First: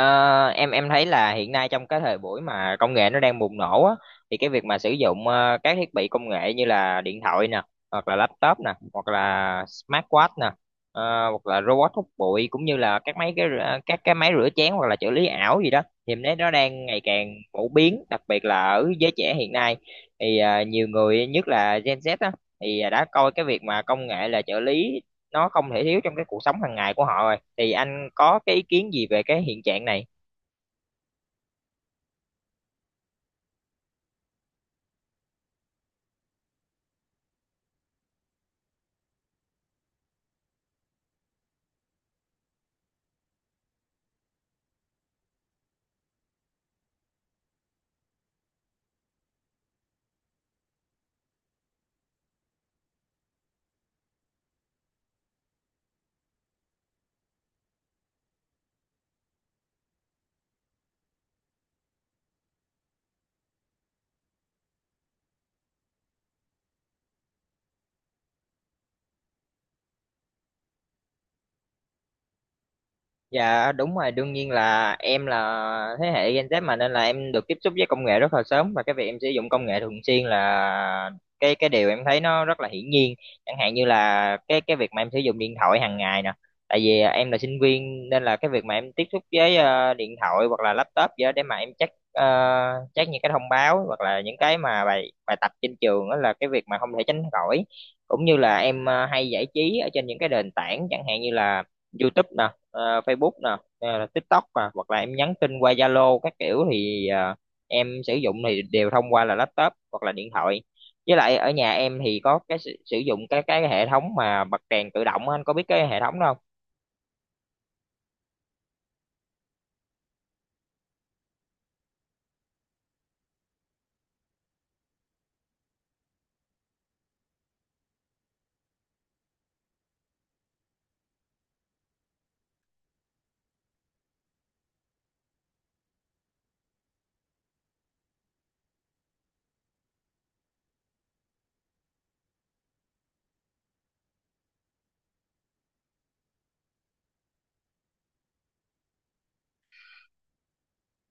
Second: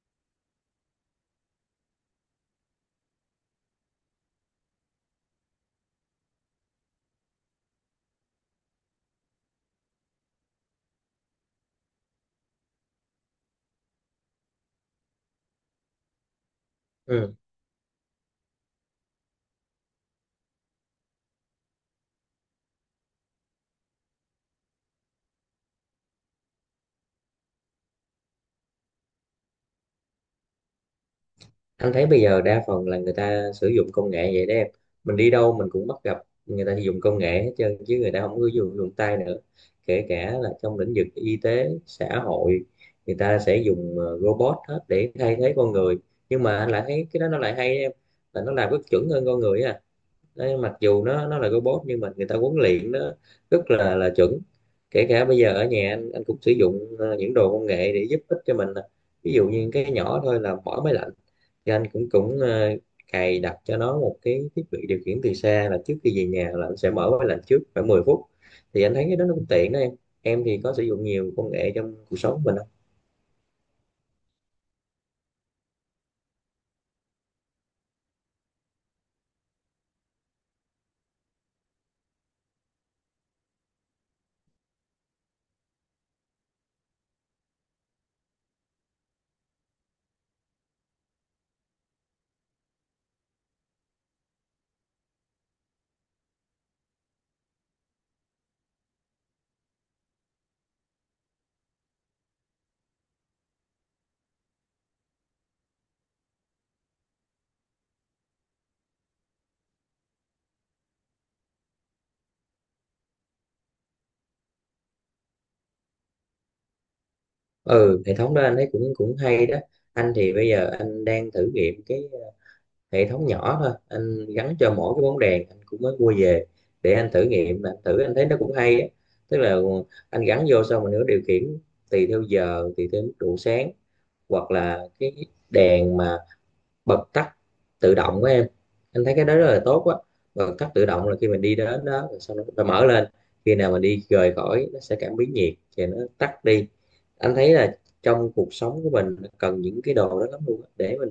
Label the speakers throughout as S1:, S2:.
S1: Ờ, em thấy là hiện nay trong cái thời buổi mà công nghệ nó đang bùng nổ á, thì cái việc mà sử dụng các thiết bị công nghệ như là điện thoại nè, hoặc là laptop nè, hoặc là smartwatch nè, ờ, hoặc là robot hút bụi cũng như là các cái máy rửa chén hoặc là trợ lý ảo gì đó, thì em thấy nó đang ngày càng
S2: Ừ.
S1: phổ biến, đặc biệt là ở giới trẻ hiện nay. Thì nhiều người nhất là Gen Z á, thì đã coi cái việc mà công nghệ là trợ lý, nó không thể thiếu trong cái cuộc sống hàng ngày của họ rồi. Thì anh có cái ý kiến gì về cái hiện trạng này?
S2: Anh thấy bây giờ đa phần là người ta sử dụng công nghệ vậy đó em, mình đi đâu mình cũng bắt gặp người ta dùng công nghệ hết trơn chứ người ta không có dùng dùng tay nữa, kể cả là trong lĩnh vực y tế xã hội người ta sẽ dùng robot hết để thay thế con người. Nhưng mà anh lại thấy cái đó nó lại hay đó em, là nó làm rất chuẩn hơn con người á. Đấy, mặc dù nó là robot nhưng mà người ta huấn luyện nó rất là chuẩn. Kể cả bây giờ ở nhà anh cũng sử dụng những đồ công nghệ để giúp ích cho mình nè. Ví dụ như cái nhỏ thôi là mở máy lạnh, thì anh cũng cũng ờ, cài đặt cho nó một cái thiết bị điều khiển từ xa, là trước khi về nhà là anh sẽ mở máy lạnh trước khoảng 10 phút, thì anh thấy cái đó nó cũng tiện đó em. Em thì có sử dụng nhiều công nghệ trong cuộc sống của mình không?
S1: Dạ đúng rồi, đương nhiên là em là thế hệ Gen Z mà nên là em được tiếp xúc với công nghệ rất là sớm, và cái việc em sử dụng công nghệ thường xuyên là cái điều em thấy nó rất là hiển nhiên. Chẳng hạn như là cái việc mà em sử dụng điện thoại hàng ngày nè. Tại vì à, em là sinh viên nên là cái việc mà em tiếp xúc với điện thoại hoặc là laptop gì đó để mà em check check những cái thông báo hoặc là những cái mà bài bài tập trên trường, đó là cái việc mà không thể tránh khỏi. Cũng như là em hay giải trí ở trên những cái nền tảng chẳng hạn như là YouTube nè, Facebook nè, hay TikTok nè, hoặc là em nhắn tin qua Zalo các kiểu, thì em sử dụng thì đều thông qua là laptop hoặc là điện thoại. Với lại ở nhà em thì có cái sử sử dụng cái hệ thống mà bật đèn tự động á, anh có biết cái hệ thống đó không?
S2: Ừ, hệ thống đó anh thấy cũng cũng hay đó. Anh thì bây giờ anh đang thử nghiệm cái hệ thống nhỏ thôi, anh gắn cho mỗi cái bóng đèn anh cũng mới mua về để anh thử nghiệm, anh thử anh thấy nó cũng hay á. Tức là anh gắn vô xong mình nữa điều khiển tùy theo giờ, tùy theo mức độ sáng, hoặc là cái đèn mà bật tắt tự động của em. Anh thấy cái đó rất là tốt á. Bật tắt tự động là khi mình đi đến đó rồi sau đó nó mở lên, khi nào mình đi rời khỏi nó sẽ cảm biến nhiệt thì nó tắt đi. Anh thấy là trong cuộc sống của mình cần những cái đồ đó lắm luôn á, để mình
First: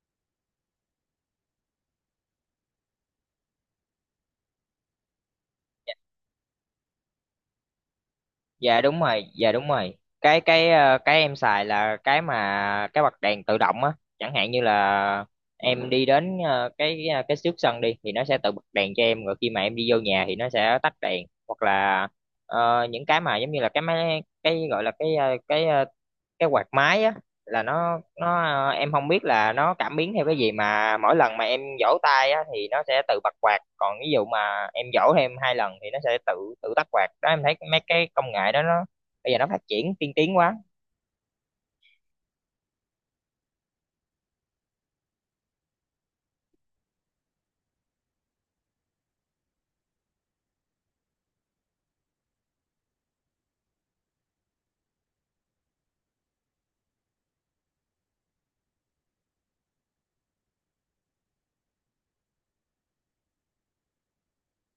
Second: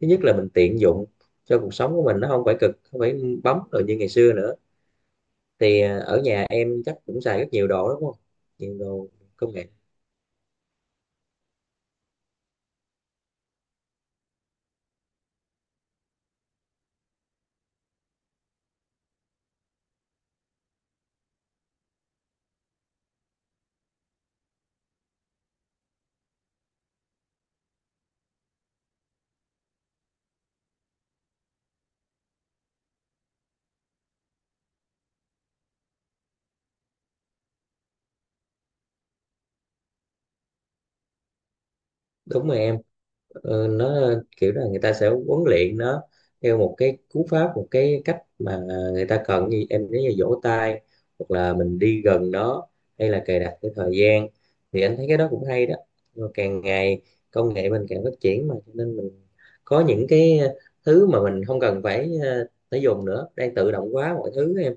S2: thứ nhất là mình tiện dụng cho cuộc sống của mình, nó không phải cực, không phải bấm rồi như ngày xưa nữa. Thì ở nhà em chắc cũng xài rất nhiều đồ đúng không? Nhiều
S1: Dạ đúng
S2: đồ
S1: rồi, dạ
S2: công nghệ.
S1: đúng rồi, cái em xài là cái mà cái bật đèn tự động á. Chẳng hạn như là em đi đến cái trước sân đi thì nó sẽ tự bật đèn cho em, rồi khi mà em đi vô nhà thì nó sẽ tắt đèn. Hoặc là những cái mà giống như là cái máy, cái gọi là cái quạt máy á, là nó em không biết là nó cảm biến theo cái gì mà mỗi lần mà em vỗ tay á, thì nó sẽ tự bật quạt, còn ví dụ mà em vỗ thêm hai lần thì nó sẽ tự tự tắt quạt đó. Em thấy mấy cái công nghệ đó nó bây giờ nó phát triển tiên tiến quá.
S2: Đúng rồi em. Nó kiểu là người ta sẽ huấn luyện nó theo một cái cú pháp, một cái cách mà người ta cần, như em nói là vỗ tay, hoặc là mình đi gần nó, hay là cài đặt cái thời gian, thì anh thấy cái đó cũng hay đó. Rồi càng ngày công nghệ mình càng phát triển, mà cho nên mình có những cái thứ mà mình không cần phải phải dùng nữa, đang tự động hóa mọi thứ em.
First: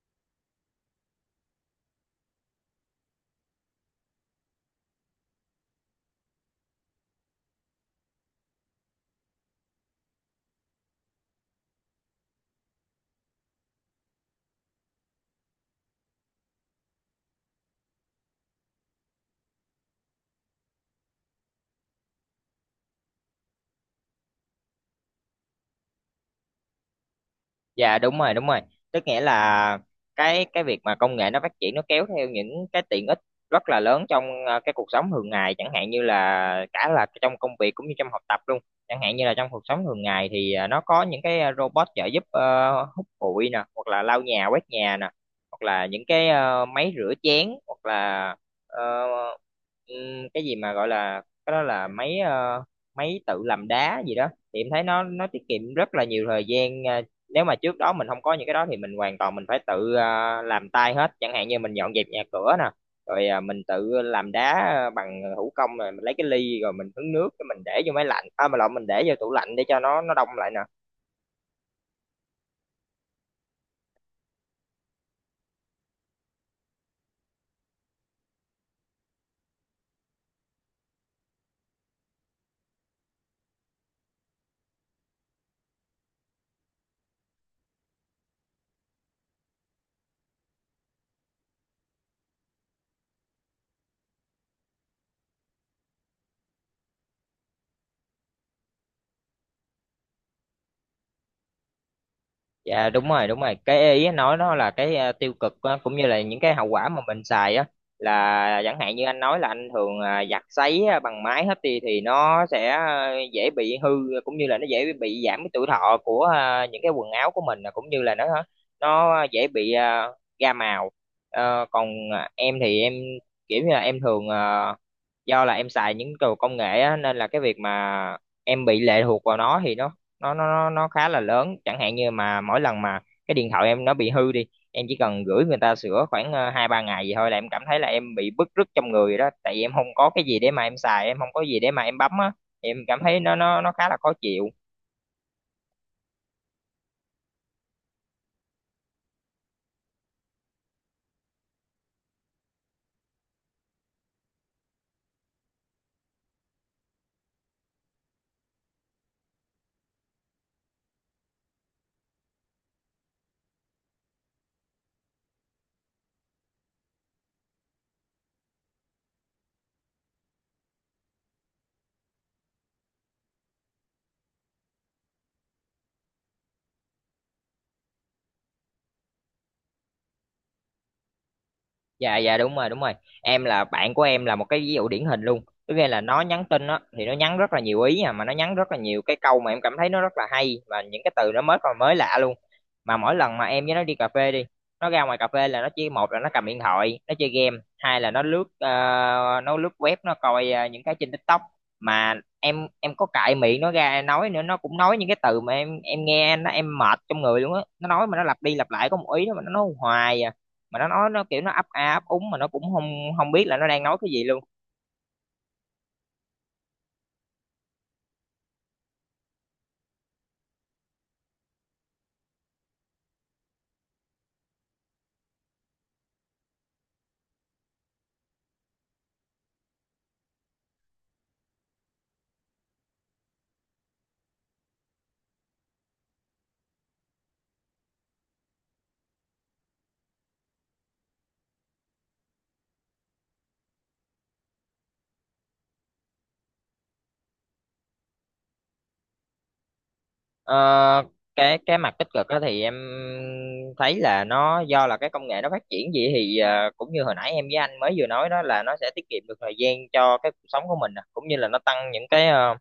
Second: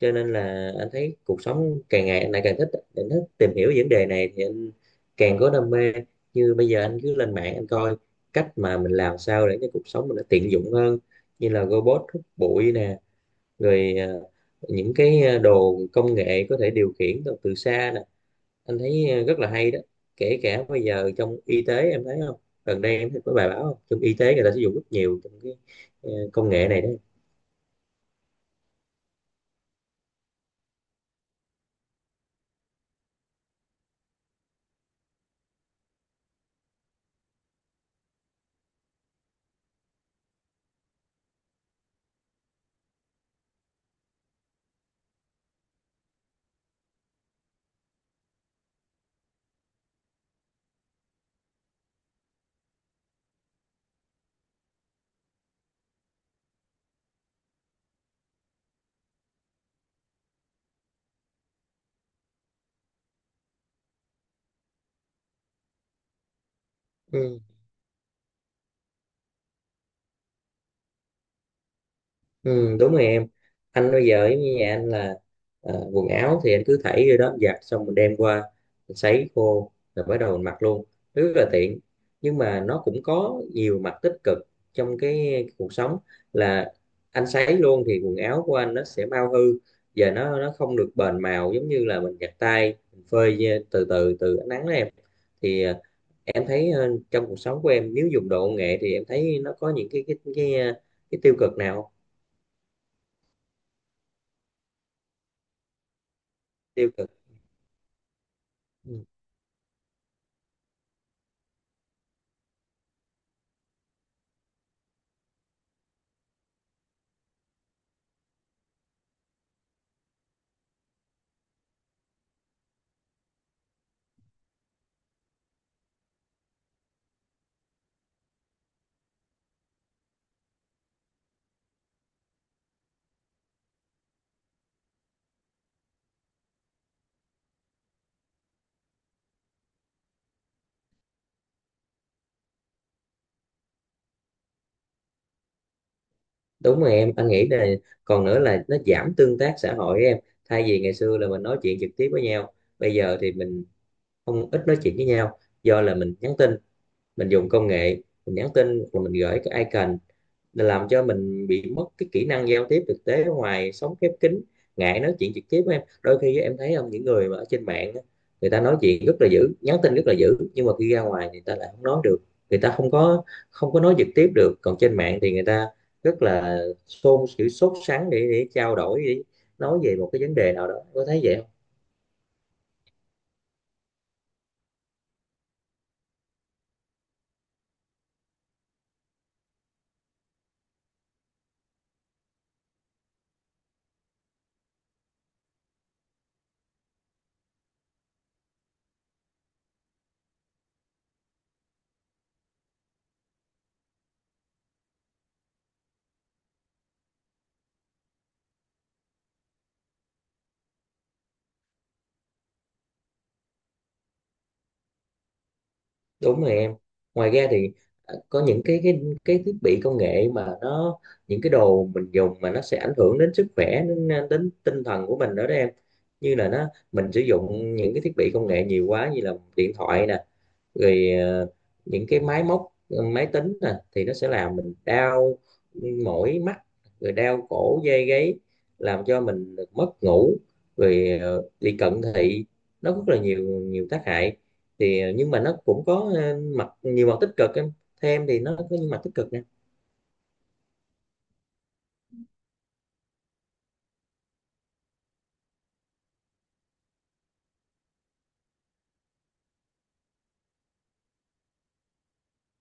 S2: Cho nên là anh thấy cuộc sống càng ngày anh lại càng thích, anh thích tìm hiểu vấn đề này thì anh càng có đam mê. Như bây giờ anh cứ lên mạng anh coi cách mà mình làm sao để cho cuộc sống mình nó tiện dụng hơn, như là robot hút bụi nè, rồi những cái đồ công nghệ có thể điều khiển từ xa nè, anh thấy rất là hay đó. Kể cả bây giờ trong y tế em thấy không, gần đây em thấy có bài báo không, trong y tế người ta sử dụng rất nhiều trong cái công nghệ này đấy.
S1: Dạ đúng rồi đúng rồi, tức nghĩa là cái việc mà công nghệ nó phát triển nó kéo theo những cái tiện ích rất là lớn trong cái cuộc sống thường ngày, chẳng hạn như là cả là trong công việc cũng như trong học tập luôn. Chẳng hạn như là trong cuộc sống thường ngày thì nó có những cái robot trợ giúp hút bụi nè, hoặc là lau nhà quét nhà nè, hoặc là những cái máy rửa chén, hoặc là ờ, cái gì mà gọi là cái đó là máy tự làm đá gì đó, thì em thấy nó tiết kiệm rất là nhiều thời gian. Ờ, Nếu mà trước đó mình không có những cái đó thì mình hoàn toàn mình phải tự à, làm tay hết, chẳng hạn như mình dọn dẹp nhà cửa nè, rồi à, mình tự làm đá à, bằng thủ công, rồi mình lấy cái ly rồi mình hứng nước
S2: Ừ.
S1: cái mình để vô máy lạnh, à mà lộn, mình để vô tủ lạnh để cho nó đông lại nè.
S2: Ừ, đúng rồi em. Anh bây giờ giống như nhà anh là quần áo thì anh cứ thảy vô đó giặt, xong mình đem qua mình sấy khô rồi bắt đầu mình mặc luôn, rất là tiện. Nhưng mà nó cũng có nhiều mặt tích cực trong cái cuộc sống, là anh sấy luôn thì quần áo của anh nó sẽ mau hư, và nó không được bền màu, giống như là mình giặt tay mình phơi từ từ từ ánh nắng đó em. Thì em thấy trong cuộc sống của em nếu dùng đồ công nghệ thì em thấy nó có những cái tiêu cực nào không?
S1: Dạ đúng rồi đúng rồi, cái ý anh nói nó là cái à, tiêu cực á, cũng như là những cái hậu quả
S2: Tiêu
S1: mà
S2: cực.
S1: mình xài á, là chẳng hạn như
S2: Ừ.
S1: anh nói là anh thường à, giặt sấy à, bằng máy hết đi thì nó sẽ à, dễ bị hư, cũng như là nó dễ bị giảm cái tuổi thọ của à, những cái quần áo của mình, à, cũng như là nó dễ bị à, ra màu. Ờ, còn à, em thì em kiểu như là em thường à, do là em xài những đồ công nghệ á, nên là cái việc mà em bị lệ thuộc vào nó thì nó khá là lớn. Chẳng hạn như mà mỗi lần mà cái điện thoại em nó bị hư đi, em chỉ cần gửi người ta sửa khoảng hai ba ngày gì thôi là em cảm thấy là em bị bứt rứt trong người rồi đó, tại vì em không có cái gì để mà em xài, em không có gì để mà em bấm á, em cảm thấy nó khá là khó chịu.
S2: Đúng rồi em, anh nghĩ là còn nữa là nó giảm tương tác xã hội em. Thay vì ngày xưa là mình nói chuyện trực tiếp với nhau, bây giờ thì mình không ít nói chuyện với nhau, do là mình nhắn tin, mình dùng công nghệ, mình nhắn tin rồi mình gửi cái icon, là làm cho mình bị mất cái kỹ năng giao tiếp thực tế ở ngoài, sống khép kín, ngại nói chuyện trực tiếp với em. Đôi khi em thấy không, những người mà ở trên mạng á, người ta nói chuyện rất là dữ, nhắn tin rất là dữ, nhưng mà khi ra ngoài thì người ta lại không nói được, người ta không có nói trực tiếp được, còn trên mạng thì người ta rất là xôn xỉu sốt sắng để trao đổi, để nói về một cái vấn đề nào đó, có thấy vậy không?
S1: Dạ dạ đúng rồi đúng rồi, em là bạn của em là một cái ví dụ điển hình luôn. Tức nghĩa là nó nhắn tin á thì nó nhắn rất là nhiều ý, à mà nó nhắn rất là nhiều cái câu mà em cảm thấy nó rất là hay và những cái từ nó mới còn mới lạ luôn. Mà mỗi lần mà em với nó đi cà phê đi, nó ra ngoài cà phê là nó chỉ, một là nó cầm điện thoại nó chơi game, hai là nó lướt nó lướt web, nó coi những cái trên TikTok. Mà em có cãi miệng nó ra nói nữa, nó cũng nói những cái từ mà em nghe nó em mệt trong người luôn á, nó nói mà nó lặp đi lặp lại có một ý đó mà nó nói hoài à, mà nó nói nó kiểu nó ấp a ấp úng mà nó cũng không không biết là nó đang nói cái gì luôn.
S2: Đúng rồi em. Ngoài ra thì có những cái thiết bị công nghệ mà nó, những cái đồ mình dùng mà nó sẽ ảnh hưởng đến sức khỏe, đến tinh thần của mình nữa đó em. Như là nó, mình sử dụng những cái thiết bị công nghệ nhiều quá, như là điện thoại nè, rồi những cái máy móc máy tính nè, thì nó sẽ làm mình đau mỏi mắt, rồi đau cổ dây gáy, làm cho mình mất ngủ, rồi bị cận thị, nó rất là nhiều nhiều tác hại. Thì nhưng mà nó cũng có ờ, mặt nhiều mặt tích cực em, theo em thì nó có những mặt tích cực nè?
S1: ờ, cái mặt tích cực đó thì em thấy là nó do là cái công nghệ nó phát triển gì thì cũng như hồi nãy em với anh mới vừa nói đó, là nó sẽ tiết kiệm được thời gian cho cái cuộc sống của mình nè, cũng như là nó tăng những cái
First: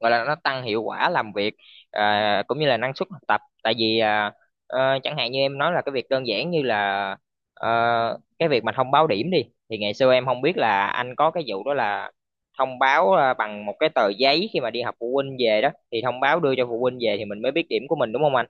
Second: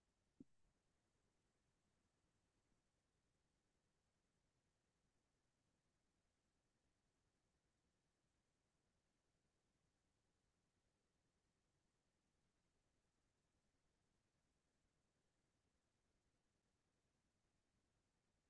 S1: gọi là nó tăng hiệu quả làm việc, à, cũng như là năng suất học tập. Tại vì à, chẳng hạn như em nói là cái việc đơn giản như là ờ, cái việc mà thông báo điểm đi, thì ngày xưa em không biết là anh có cái vụ đó, là thông báo à, bằng một cái tờ giấy khi mà đi học phụ huynh về đó, thì thông báo đưa cho phụ huynh về thì mình mới biết điểm của mình, đúng không anh?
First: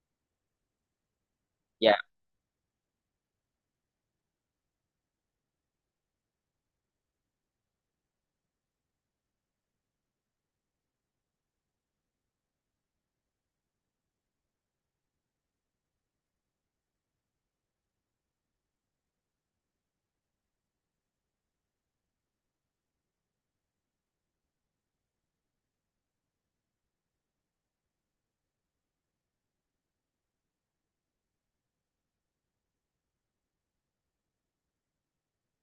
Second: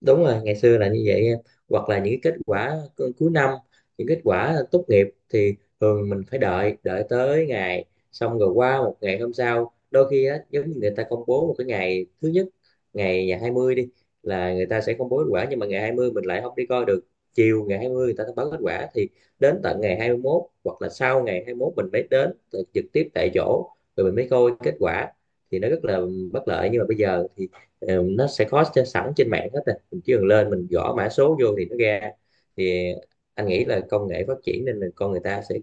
S2: Đúng rồi, ngày xưa là như vậy em, hoặc
S1: Dạ.
S2: là những cái kết quả cuối năm, những kết quả tốt nghiệp thì thường mình phải đợi đợi tới ngày, xong rồi qua một ngày hôm sau, đôi khi á giống như người ta công bố một cái ngày thứ nhất, ngày ngày 20 đi, là người ta sẽ công bố kết quả, nhưng mà ngày 20 mình lại không đi coi được. Chiều ngày 20 người ta thông báo kết quả, thì đến tận ngày 21 hoặc là sau ngày 21 mình mới đến trực tiếp tại chỗ rồi mình mới coi kết quả. Thì nó rất là bất lợi, nhưng mà bây giờ thì nó sẽ có sẵn trên mạng hết rồi, mình chỉ cần lên mình gõ mã số vô thì nó ra. Thì anh nghĩ là công nghệ phát triển nên là con người ta sẽ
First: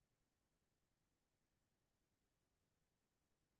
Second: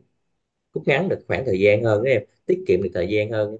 S2: rút ngắn được khoảng thời gian hơn đó em, tiết kiệm được thời gian hơn.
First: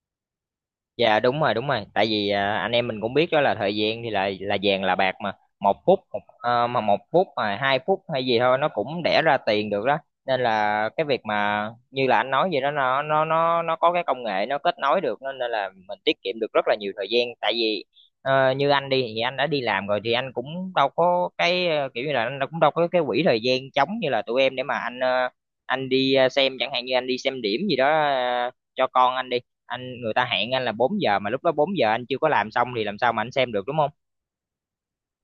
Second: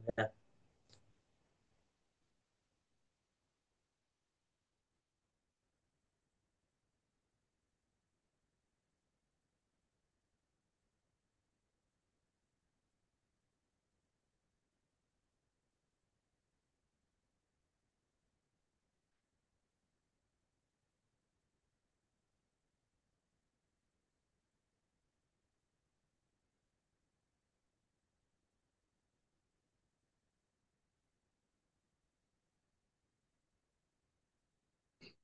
S1: Dạ đúng rồi đúng rồi, tại vì à, anh em mình cũng biết đó, là thời gian thì là vàng là bạc mà, một phút một, mà một phút mà hai phút hay gì thôi nó cũng đẻ ra tiền được đó. Nên là cái việc mà như là anh nói vậy đó, nó có cái công nghệ nó kết nối được nên nên là mình tiết kiệm được rất là nhiều thời gian. Tại vì như anh đi thì anh đã đi làm rồi thì anh cũng đâu có cái kiểu như là anh cũng đâu có cái quỹ thời gian trống như là tụi em, để mà anh anh đi xem, chẳng hạn như anh đi xem điểm gì đó cho con anh đi, anh người ta hẹn anh là 4 giờ mà lúc đó 4 giờ anh chưa có làm xong thì làm sao mà anh xem được, đúng không?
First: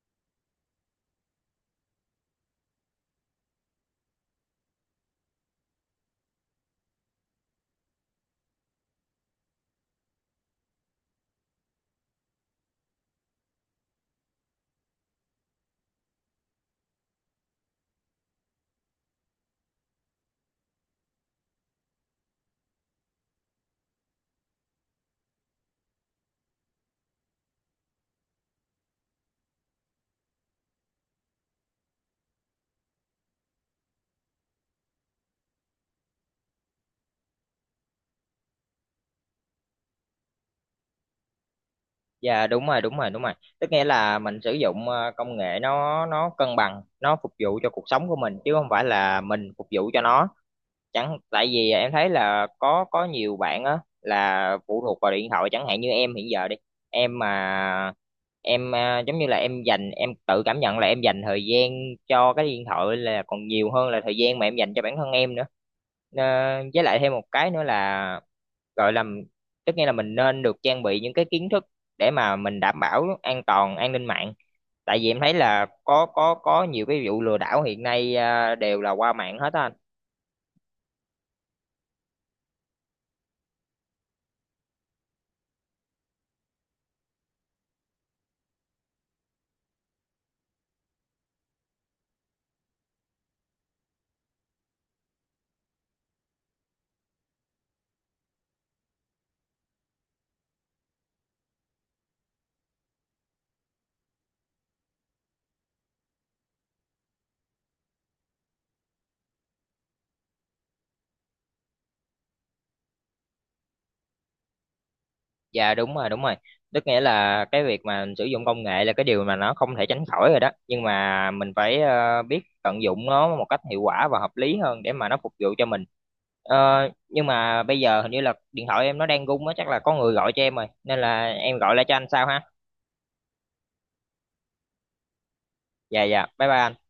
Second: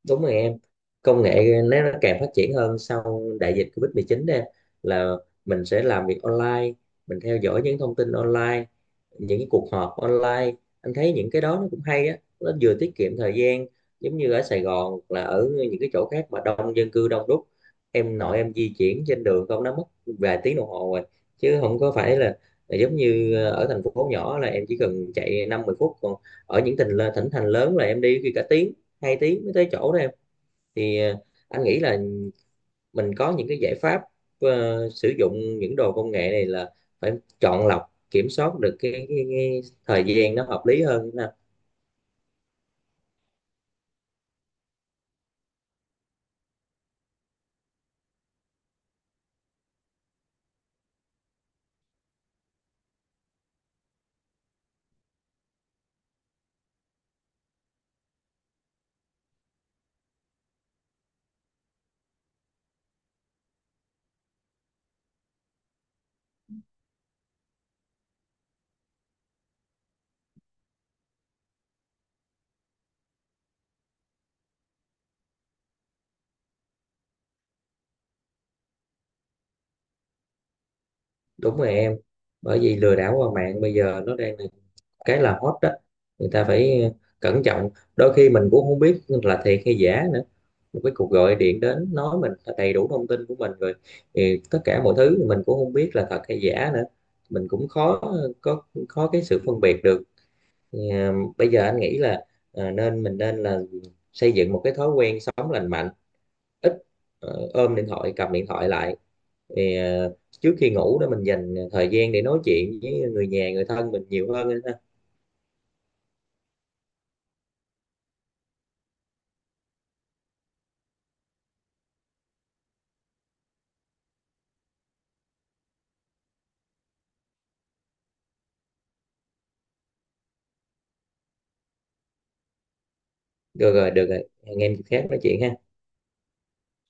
S2: Đúng rồi em, công nghệ nó càng phát triển hơn sau đại dịch Covid-19 mười đây, là mình sẽ làm việc online, mình theo dõi những thông tin online, những cái cuộc họp online, anh thấy những cái đó nó cũng hay á, nó vừa tiết kiệm thời gian. Giống như ở Sài Gòn hoặc là ở những cái chỗ khác mà đông dân cư đông đúc, em nội em di chuyển trên đường không nó mất vài tiếng đồng hồ rồi, chứ không có phải là giống như ở thành phố nhỏ là em chỉ cần chạy năm mười phút, còn ở những tỉnh thỉnh thành lớn là em đi khi cả tiếng hai tiếng mới tới chỗ đó em. Thì anh nghĩ là mình có những cái giải pháp sử dụng những đồ công nghệ này là phải chọn lọc, kiểm soát được cái thời gian nó hợp lý hơn ha.
S1: Dạ đúng rồi đúng rồi đúng rồi. Tức nghĩa là mình sử dụng công nghệ nó cân bằng, nó phục vụ cho cuộc sống của mình chứ không phải là mình phục vụ cho nó. Chẳng tại vì em thấy là có nhiều bạn á là phụ thuộc vào điện thoại, chẳng hạn như em hiện giờ đi, em mà em à, giống như là em dành, em tự cảm nhận là em dành thời gian cho cái điện thoại là còn nhiều hơn là thời gian mà em dành cho bản thân em nữa. Ờ, với lại thêm một cái nữa là gọi là tất nhiên là mình nên được trang bị những cái kiến thức để mà mình đảm bảo an toàn an ninh mạng, tại vì em thấy là có nhiều cái vụ lừa đảo hiện nay à, đều là qua mạng hết á anh.
S2: Đúng rồi em. Bởi vì lừa đảo qua mạng bây giờ nó đang là cái là hot đó, người ta phải cẩn trọng, đôi khi mình cũng không biết là thiệt hay giả nữa, một cái cuộc gọi điện đến nói mình là đầy đủ thông tin của mình rồi, thì tất cả mọi thứ mình cũng không biết là thật hay giả nữa, mình cũng khó có, khó cái sự phân biệt được. Thì, à, Bây giờ anh nghĩ là nên mình nên là xây dựng một cái thói quen sống lành mạnh, ít ôm điện thoại, cầm điện thoại lại, thì, à, trước khi ngủ đó mình dành thời gian để nói chuyện với người nhà người thân mình nhiều hơn ha.
S1: Dạ đúng rồi đúng rồi, tức nghĩa là cái việc mà mình sử dụng công nghệ là cái điều mà nó không thể tránh khỏi rồi đó, nhưng mà mình phải biết tận dụng nó một cách hiệu quả và hợp lý hơn để mà nó phục vụ cho mình. Ờ, nhưng mà bây giờ hình như là điện thoại em nó đang rung á, chắc là có người gọi cho em rồi, nên là em gọi lại cho anh sau ha.
S2: Được rồi được rồi, hẹn em dịp khác nói chuyện ha.
S1: Dạ dạ, bye bye anh.